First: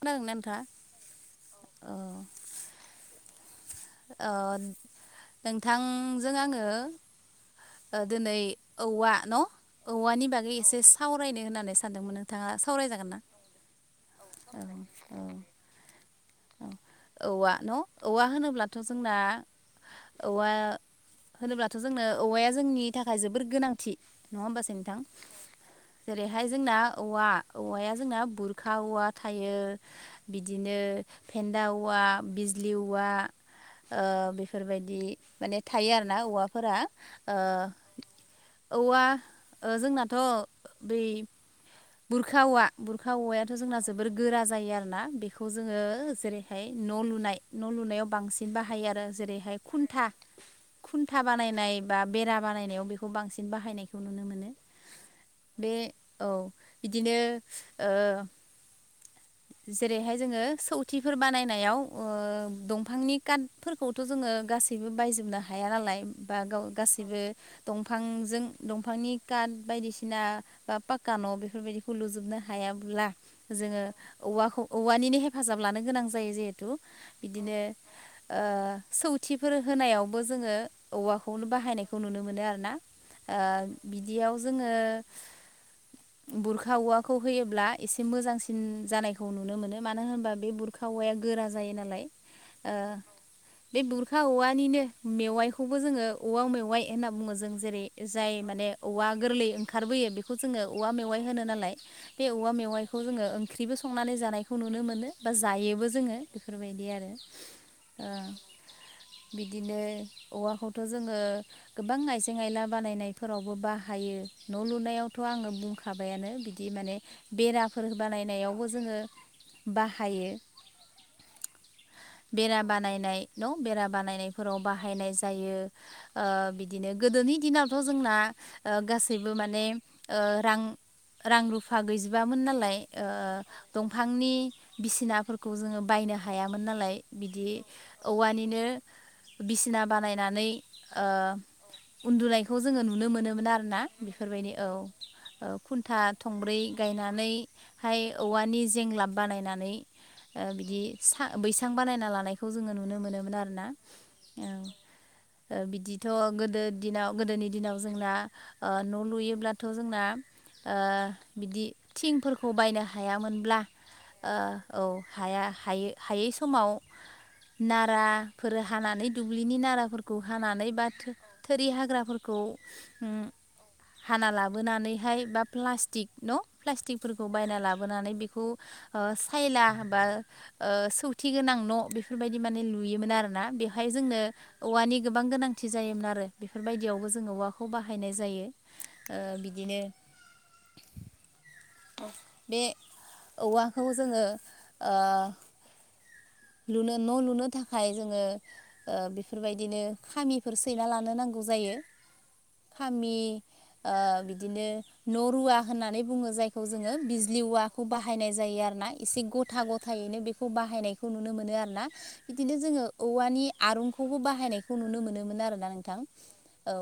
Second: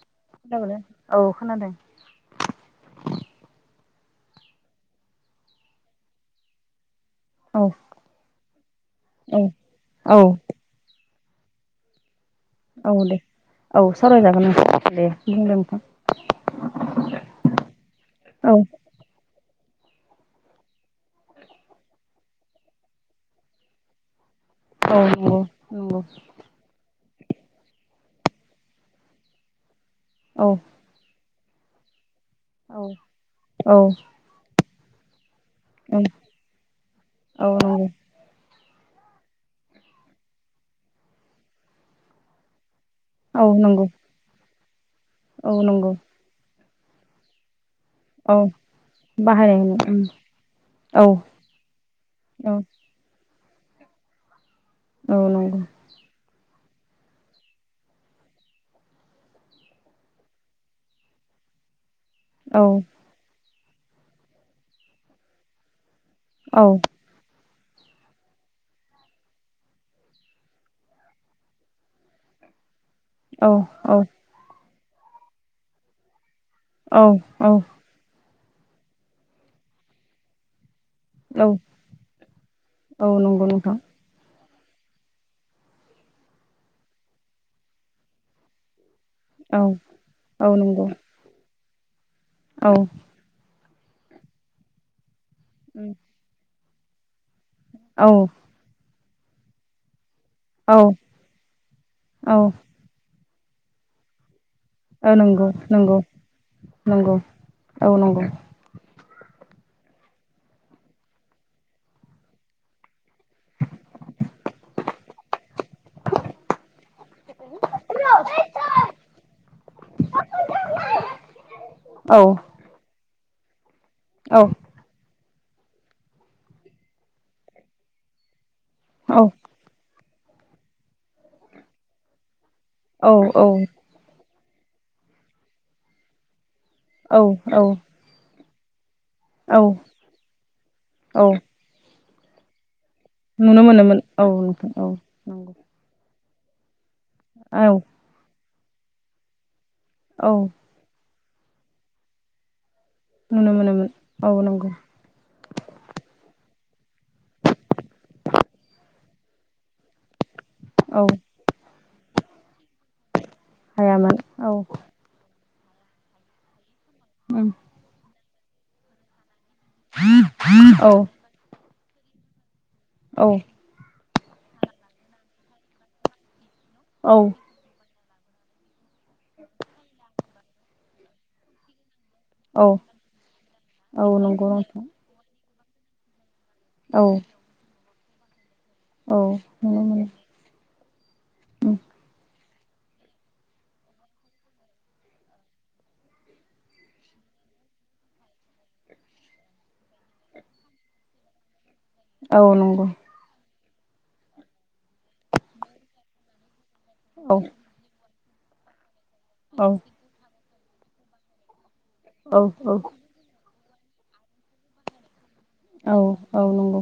खोनादोंना नोंथाङा खोनाबायना औ खोनादों। औ नोंथांजों आंङो। औ ओ दिनै औवा औ न' औ औवानि बागै एसे। सावरायनो होननानै सानदोंमोन आं। औ दे औ सावरायजागोन औ आं दे औ बुं दे नोंथां। औवा न' औवा औ होनोब्लाथ' जोंना। औवा होनोब्लाथ' जोंनो औवाया जोंनि थाखाय जोबोर गोनांथि। नङा होमबासो नोंथां औ नंगौ नंगौ जेरैहाय जोंना। औवा औवाया जोंना बुरखा औवा थायो औ बिदिनो। फेन्दा औवा बिजलि औ औवा औ ओ बेफोरबायदि। माने थायो आरो ना औवाफोरा ओ। औवा जोंनाथ' बै बुरखा औवा बुरखा औ नंगौ औ औवायाथ' जोंना नंगौ जोबोर गोरा जायो आरोना बेखौ औ जोङो नंगौ जेरैहाय न' लुनाय न' लुनायाव औ बांसिन बाहायो आरो जेरैहाय बाहायनाय उम खुन्था औ खुन्था बानायनाय बा बेरा औ बानायनायाव बेखौ बांसिन बाहायनायखौ नुनो मोनो औ नंगौ बे औ बिदिनो ओ जेरैहाय जोङो सौथिफोर बानायनायाव औ औ दंफांनि कात फोरखौथ' जोङो गासैबो बायजोबनो हाया नालाय बा औ गाव गासैबो दंफांजों दंफांनि काट बायदिसिना बा पाक्का न' बेफोरबायदिखौ लुजोबनो हाया ब्ला औ जोङो औवाखौ औवानिनो हेफाजाब लानो गोनां जायो जिहेतु थ औ औ बिदिनो ओ सौथिफोर होनायावबो जोङो औ औवाखौनो बाहायनायखौ नुनो मोनो आरो ना औ नंगौ नोंथां ओ बिदियाव जोङो बुरखा औवाखौ होयोब्ला एसे मोजांसिन जानायखौ खौ नुनो औ मोनो मानो होनबा बे औ बुरखा नंगौ औवाया गोरा जायो नालाय औ बे बुरखा औवानिनो मेवाइखौबो जोङो औवा मेवाइ होनना बुङो जों जेरै औ जाय माने औवा गोरलै ओंखारबोयो बेखौ जोङो औवा औ मेवाइ होनो नालाय बे औवा औ मेवाइखौ जोङो ओंख्रिबो संनानै जानायखौ खौ नुनो मोनो बा नंगौ जायोबो नंगौ जोङो बेफोरबायदि आरो नंगौ औ नंगौ ओ बिदिनो औवाखौथ' जोङो गोबां आइजें आइला बानायनायफोरावबो बाहायो। न' लुनायावथ' आङो बुंखाबायानो बिदि माने बेराफोर होनायावबो जोङो बाहायो। औ बेरा बानायनाय बेरा औ बानायनायफोराव बाहायनाय जा जायो ओ बिदिनो गोदोनि दिनावथ' जोंना औ गासैबो माने ओ रां रां रुफा गैजोबामोन नालाय ओ दंफांनि बिसिनाफोरखौ जोङो बायनो हायामोन नालाय औ बिदि औवानिनो औ बिसिना बानायनानै ओ औ उन्दुनायखौ जोङो नु नुनो मोनोमोन नुनो आरोना मोनोमोन बेफोरबायदि औ नोंथां औ नंगौ खुन्था थंब्रै गायनानै औ हाय औवानि जेंलाब बानायनानै औ ओ बिदि बैसां बानायना लानायखौ जोङो नुनो मोनो नुनो मोनोमोन आरोना ओ बिदिथ' गोदो दिनाव गोदोनि दिनाव जोंना ओ न' लुयोब्लाथ' जोंना ओ औ बिदि थिंफोरखौ बायनो हायामोन ब्ला औ हाया हा हायै समाव उम नारा फोर हानानै दुब्लिनि नाराफोरखौ हानानै बा औ थोरि हाग्राफोरखौ औ हाना लाबोनानैहाय बा प्लास्टिक न' प्लास्टिक औ फोरखौ बायना लाबोनानै बेखौ ओ सायला बा ओ सौथि गोनां न' बे बेफोरबायदि माने औ लुयोमोन आरोना बेवहाय औ जोंनो नंगौ नोंथां औवानि गोबां गोनांथि जायोमोन आरो औ बेफोरबायदियावबो जोङो औवाखौ बाहायनाय जायो औ ओ मोनो बिदिनो मोनो [inaudible] ओम बे औवाखौ जोङो ओ लुनो न' लुनो थाखाय जोङो ओ बेफोरबायदिनो खामिफोर सैना लानो नांगौ जायो औ नंगौ खामि ओ बिदिनो नरुवा होननानै बुङो जायखौ खौ जोङो औ बिजलि औवाखौ बाहायनाय जायो आरोना एसे गथा औ गथायैनो बेखौ बाहायनायखौ खौ नुनो मोनो आरोना औ बिदिनो जोङो औवानि आरुनखौबो बाहायनायखौ नुनो मोनोमोन आरो औ नोंथां औ नंगौ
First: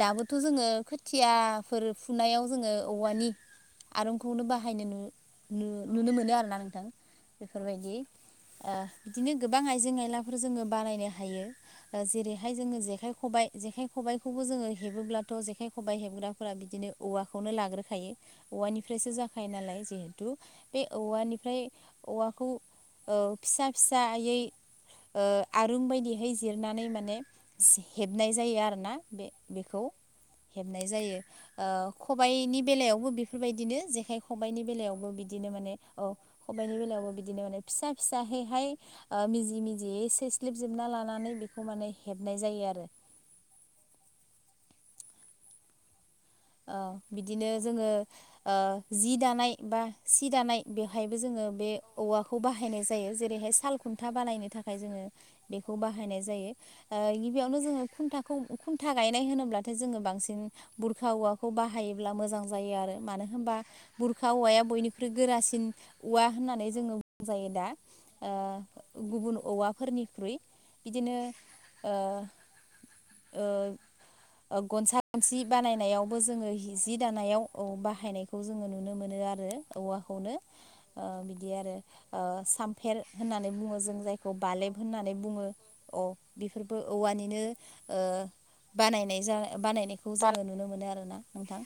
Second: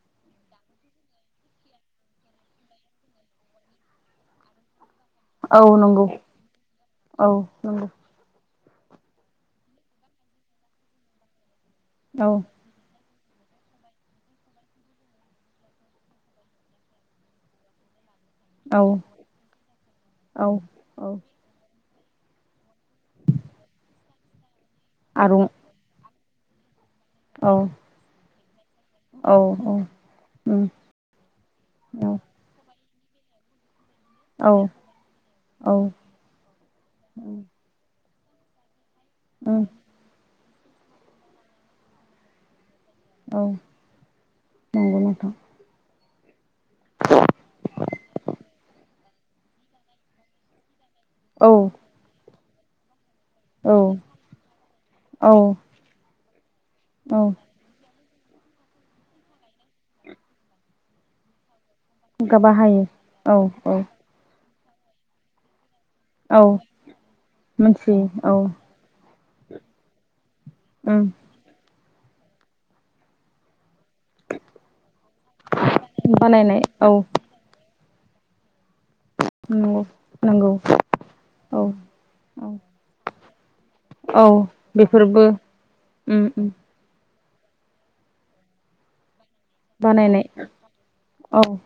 दाबो थ' जोङो खोथियाफोर फुनायाव जोङो औवानि आरुनखौनो बाहायनो औ नु नंगौ नुनो मोनो आरोना नोंथां औ नंगौ बेफोरबायदि ओ बिदिनो गोबां आइजें आयलाफोर जोङो बानायनो हायो जेरैहाय जोङो जेखाय खबाइ जेखाइ खबाइखौबो जोङो हेबोब्लाथ' जेखाइ खबाइ हेबग्राफोरा बिदिनो औवाखौनो लाग्रोखायो। औ औवानिफ्रायसो जाखायो नालाय जिहेथु औ बे औ औवानिफ्राय औवाखौ औ फिसा फिसायै आरुं बायदिहै जिरनानै माने औ हेबनाय जायो आरोना बे औ बेखौ। उम हेबनाय जायो खबाइनि बेलायाव बो बेफोरबायदिनो जेखाय औ खबाइनि बेलायावबो बिदिनो माने औ खबाइनि बेलायावबो बिदिनो औ माने फिसा फिसाहैहाय मिजि उम मिजियै ख्लिबजोबना लानानै बेखौ माने हेबनाय जायो आरो। औ नंगौ नोंथां बिदिनो जोङो जि दानाय बा सि दानाय बेवहायबो जोङो औ बे औवाखौ बाहायनाय जायो जेरै हाय औ साल खुन्था बानायनो थाखाय जोङो औ बेखौ बाहायनाय जायो औ गिबियावनो जो खुनथा खुन्था गायनाय होनोब्लाथाय जोङो बांसिन बुरखाा औवाखौ बाहाय बाहायोब्ला खुगा मोजां जायो बाहायो आरो मानो औ होनबा औ बुरखा हौवाया बयनिख्रुइ गोरासिन औवा औ होननानै जोङो बुंजायो दा मोनथियो औ गुबुन औवाफोरनिख्रुइ उम बिदिनो गनसा गुमसि बानायनायावबो जोङो बानायनाय जि औ दानायाव बाहायनायखौ जोङो नुनो मोनो आरो नंगौ औवाखौनो नंगौ बिदि औ आरो औ सामफेर होननानै बुङो जों औ जायखौ जोङो बालेब होननानै बेफोरबो बुङो आं उम उम बेफोरबो औवानि बानायनाय बानायनायखौ बानायनाय जानो नु यो आरोना औ नोंथां।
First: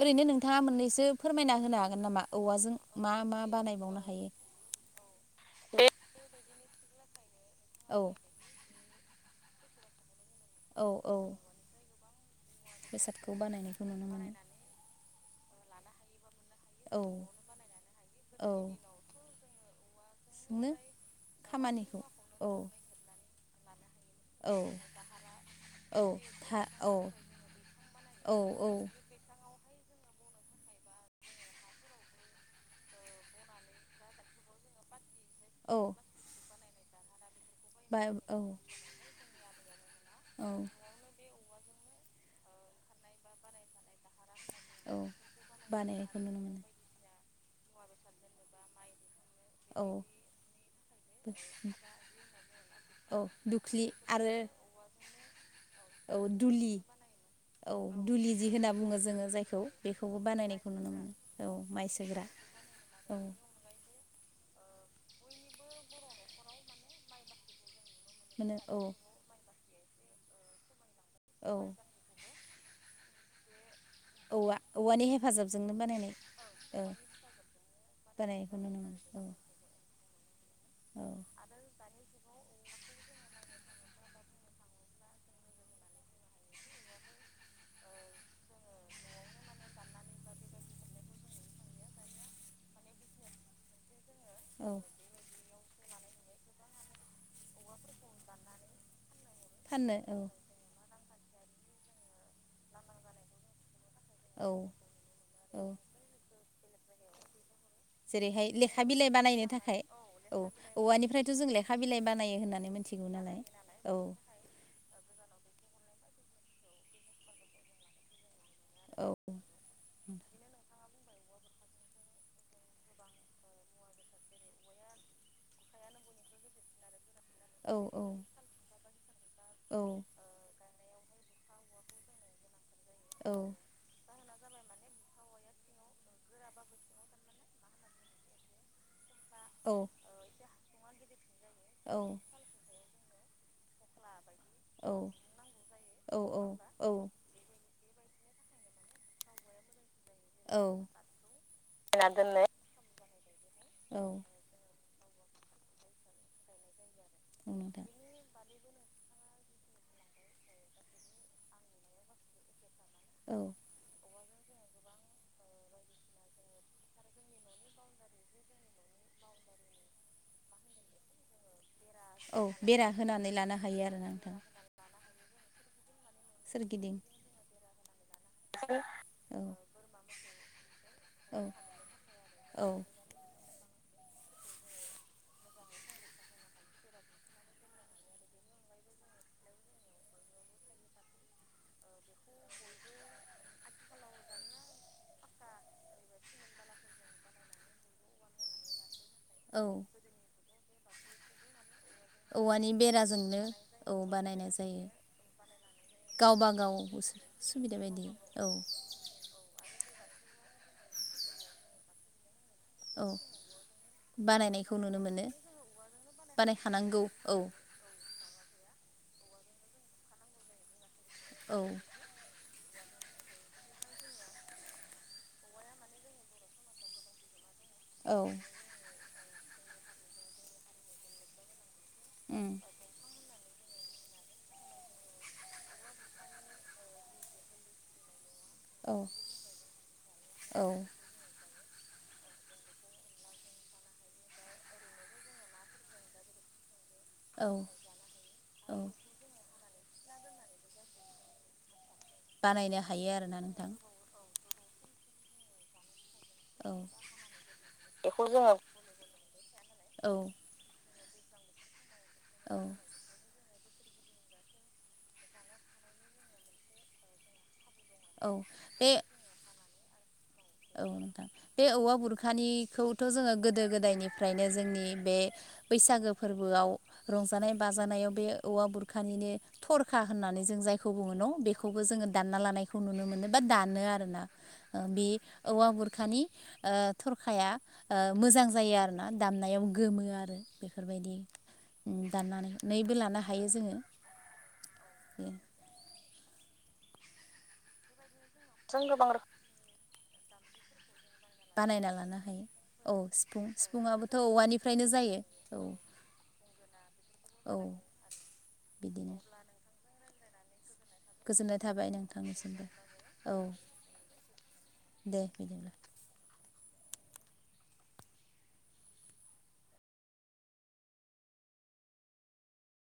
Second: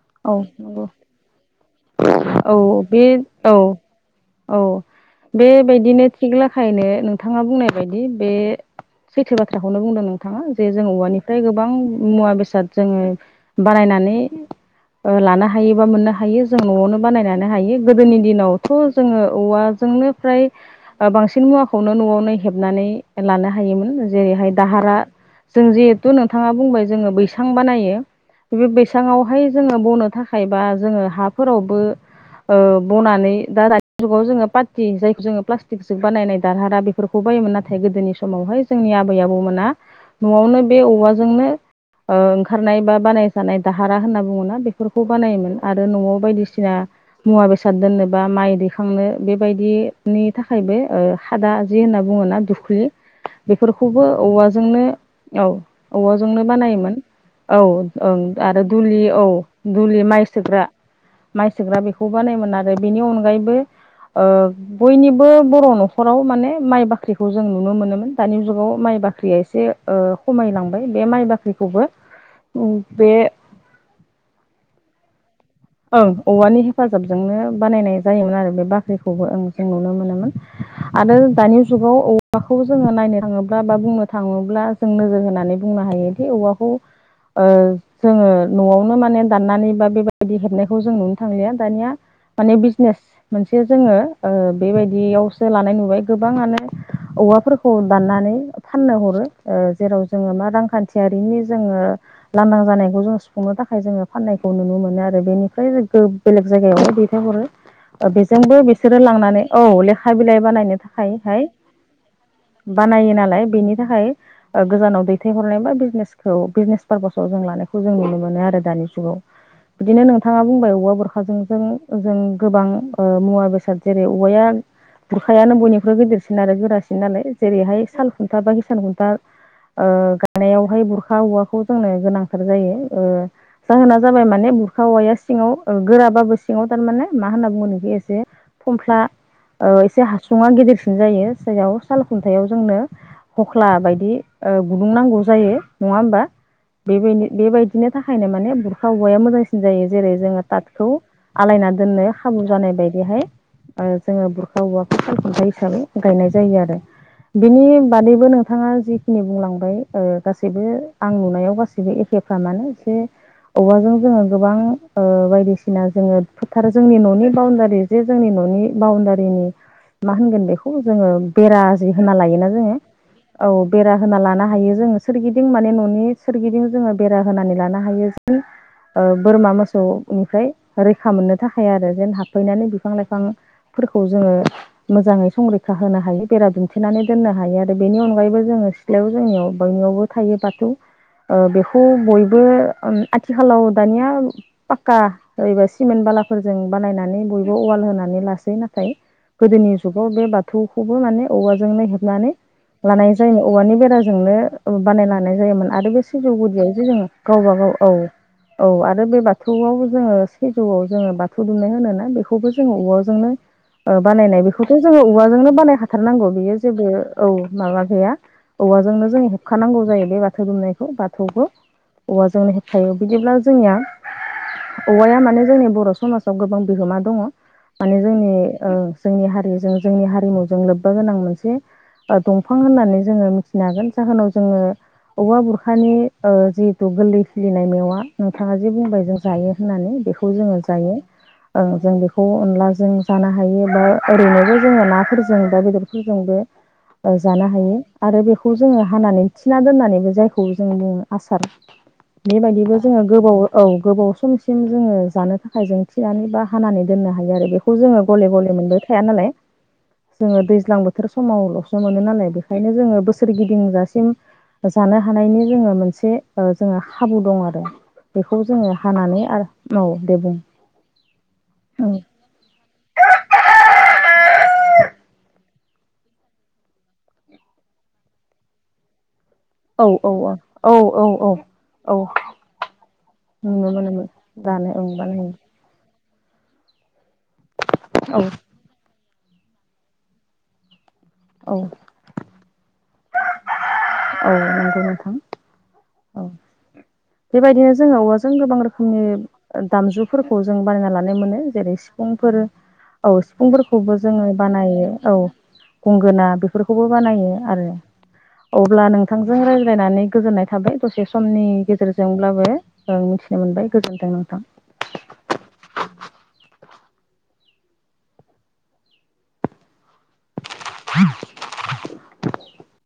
ओरैनो औ नोंथाङा नंगौ मोननैसो फोरमाय नो हागोन नामा औ औाजों बे मा मा औ बानायबावनो हायो। औ बेबायदिनो थिग लाखायैनो नोंथाङा बुंनाय औ बायदि बे सैथो बाथ्राखौनो बुंदों नों थाङा जे जों औ औ औवानिफ्राय गोबां मुवा बेसाद जोङो बेसादखौ बानायनायखौ नुनो बानायनानै मोनो लानो हायो बा मोननो हायो। न'आवनो औ बानायनानै हायो गोदोनि औ दिनावथ' जोङो औवाजोंनो फ्राय नो बांसिन मुवाखौनो खामानिखौ न'आवनो औ हेबनानै लानो हायोमोन। जेरैहाय औ दाहारा जों औ जिहेथु नोंथाङा था बुंबाय औ जोङो बैसां बानायो। औ बे औ बैसाङावहाय जोङो बनो थाखाय बा जोङो हाफ फोरावबो बनानै दा दानिुाव जो पाति जाय जोङो औ प्लास्टिक ज बानायनाय दारहारा बेफोरखौ बायोमोन नाथाय बा गोदोनि औ समावहाय जोंनि आबै आबौमोना औ न'आवनो बे औवाजोंनो ओंखारनाय बा बानायजानाय दाहारा होनना बुङोना औ बेफोरखौ बानायोमोन आरो बानायनायखौ न'आव नुनो मोनो बायदिसिना मुवा बेसाद दोननोबा माइ दैखांनो औ बेबायदिनि थाखायबो हादा जि होनना बुङोना दुख्लि औ दुख्लि बेफोरखौबो आरो औवाजोंनो औ औ औवाजोंनो दुलि बानायोमोन। औ ओं दुलि जि आरो होनना बुङो दुलि औ जोङो जायखौ दुलि बेखौबो माइ सोग्रा बानायनायखौ नुनो मोनो औ माइ सोग्रा बेखौ बानायोमोन आरो बेनि औ अनगायैबो ओ बयनिबो बर' न'खराव माने माइ बाख्रिखौ जों नुनो मोनोमोन। दानि मोनो जुगाव औ माइ बाख्रिया एसे खमायलांबाय बे माइ औ बाख्रिखौबो बे औवा औवानि हेफाजाबजोंनो ओं बानायनाय औवानि औ हेफाजाबजोंनो बानायनाय जायोमोन आरो बानायनायखौ बे नुनो मोनो औ बाख्रिखौबो ओ जों नुनो मोनोमोन। औ आरो दानि जुगाव औवाखौबो जोङो नायनो थाङोब्ला बा बा बुंनो थाङोब्ला जों नोजोर होनानै बुंनो हायोदि औवाखौ जोङो न'आवनो माने दाननानै बा बेबायदि बायदि हेबनायखौ जों नुनो थांलिया दानिया माने बिजनेस मोनसे जोङो औ बेबायदियावसो लानाय नुयो। गोबाङानो औवाफोरखौ दाननानै फाननो हरो फाननो जेराव जोङो मा रांखान्थियारिनि जोङो लांदां जानायखौ जों सुफुंनो थाखाय जोङो औ फाननायखौ नुनो मोनो आरो औ बेनिफ्राय बेलेग जायगायाव दैथायहरो जेरैहाय बेजोंबो लेखा बिसोरो बिलाइ लांनानै बानायनो औ थाखाय लेखा औ बिलाइ बानायनो औवानिफ्रायथ' थाखायहाय जों लेखा बिलाइ बानायो होन बानायो नालाय बेनि थाखाय गोजानाव दैथायहरनाय बा बिजिनेस पारपसाव जों नुनो मोनो आरो दानि औ जुगाव बिदिनो नोंथा बुंबाय औवा बुरखाजों जों जों गोबां मुवा बेसाद जेरै औवाया बुरखायानो बयनिरुइ गदिरसिन आरो गोरासिन नालाय औ जेरैहाय औ साल खुन्था बा हिसान खुन्था औ गानायावहाय बुरखा खा औवाखौ जोंनो गोनांथार जायो जाहोना जाबाय माने औवाया सिङाव गोराबाबो सिङाव थारमाने मा होनना बुङो सिंवाव एसे फमफ्ला औ एसे हासुङा गिदिरसिन जायो जायाव औ साल खुन्थायाव जोंनो हख्ला बायदि औ गुदुं नांगौ जायो नङा औ होमबा औ बे बाय-बे बेबायदि बिनि थाखायनो माने बुरखा औवाया मोजांसिन जायो। जेरै जोङो ताथखौ आलायना दोननो खाबु जानाय बायदिहाय औ जोङो बुरखा औवाखौ खुन्था हिसाबै गायनाय जायो आरो बिनि नोंथां बादैबो नोंथाङा जिखिनि बुंलांबाय गासैबो आं नुनायाव गासैबो एखेफ्रा मानो औ औवाजों जों गोबां ओ बायदिसिना जोङो फोथारो जोंनि न'नि बाउण्डारि जे जोंनि न'नि बाउण्डारि मा होनगोन बेखौ जोङो बेरा जि होना लाय औ ना जोङो बेरा होनानै औ लानो हायो बेरा आरोना होना नोंथां लानो हायो जोङो सोरगिदिं माने न'नि सोरगिदिं जोङो बेरा होनानै लानो हायो‌। औ बोरमा मोसौनिफ्राय रैखा मोननो औ थाखाय आरो जेन हाबफैनानै औ बिफां लाइफां फोरखौ जोङो मोजाङै संरैखा होनो हायो बेरा दोमनेनै दोननो हायो आरो बेनि अनगायैबो जोङो सिलायाव जोंनियाव बयनियावबो थायो बाथौ ओ बेखौ बयबो उम आथिखालाव दानिया पाक्का ओरैबा सिमेन्ट बालाफोरजों बानायनानै बयबो अवाल होनानै लासै नाथाय औ गोदोनि जुगाव बे बाथौखौबो माने औवाजोंनो हेबो नानै औवानि लानाय बेराजोंनो जायोमोन औवानि औ बानायनाय बेराजोंनो जायो बानाय लानाय जायोमोन आरो बे गावबा सिजौगुदियाव गाव जे जोङो गावबागाव सुबिदा बायदि औ औ आरो बे बाथौआव जोङो सिजौआव जोङो बाथौ दुमनाय होनो ना बेखौ बेखौबो जोङो औ औवाजोंनो बानायनाय बेखौथ' बानायनायखौ नुनो जोङो मोनो औवाजोंनो बानाय हाथारनांगौ बेयो जेबो औ माबा गैया औवाजोंनो जों हेबखानांगौ जायो बे बाथौ दुमनायखौ बाथौखौ औ औवाजोंनो हेबखायो बिदिब्ला जोंनिया औवाया माने जोंनि बर' समाजाव गोबां बिहोमा दङ माने औ जोंनि ओ जोंनि हारिजों जोंनि हारिमुजों लोब्बा गोनां मोनसे उम दंफां होननानै जोङो मिथि होननो हागोन जाहोनाव जोङो औवा बुरखानि जिहेथु गोरलै खिलिनाय मेवा नोंथाङा जे औ बुंबाय जों जायो होननानै बेखौ जोङो औ जायो जों बेखौ अनलाजों जानो हायो बा ओरैनोबो जोङो नाफोरजों बा बेदरफोरजोंबो औ जानो हायो आरो बेखौ औ जोङो हानानै थि दोननानै जायखौ जों आसार बेबायदिबो बानायनो जोङो हायो आरोना औ नोंथां गोबाव सम सिम जोङो जानो थाखाय जों फिसिनानै बा औ हानानै दोननो हायो आरो बेखौ जोङो गले गले मोनबो थाया नालाय औ जोङो दैज्लांबो बोथोर समावल'सो मोनो नालाय औ बेखायनो जोङो बोसोर गिदिं गंजासिम जानो हानायनि जोङो मोनसे जोङो खाबु दं आरो औ बेखौ जोङो बे हानानै आरो देबुं औ नोंथां बे औवा गुरखानिखौथ' जोङो गोदो गोदायनिफ्रायनो जोंनि बे बैसागो फोरबोआव रंजानाय बाजानायाव बे औवा बुरखानिनो औ थरखा औ होननानै जों औ जायखौ औ बुङो न' औ बेखौबो औ जोङो दानना लानायखौ नुनो मोनो बा नुनो दानो आरो मोनोमोन ना दानो उम बानायो औवा गुरखानि थरखाया मोजां जायो आरो ना दामनायाव गोमो आरो बेफोरबायदि औ औ दाननानैबो लानो हायो जोङो औ नंगौ नोंथां औ बेबायदिनो जोङो औवा जों गोबां रोखोमनि गोबां रोखोम दामजुफोरखौ जों बानायना लानो मोनो जेरै बानायना लानो सिफुंफोर हायो औ सिफुं सिफुंफोरखौबो सिफुङाबोथ' जोङो औवानिफ्रायनो बानायो औ जायो गंगोना बेफोरखौबो बानायो आरो [inaudible] अब्ला नोंथांजों रायज्लायनानै गोजोननाय थाबाय दसे समनि गोजोननाय थाबाय नोंथांनिसिमबो गेजेरजोंब्लाबों औ मिथिनो मोनबाय गोजोन्थों नोंथां दे बिदिब्ला [inaudible]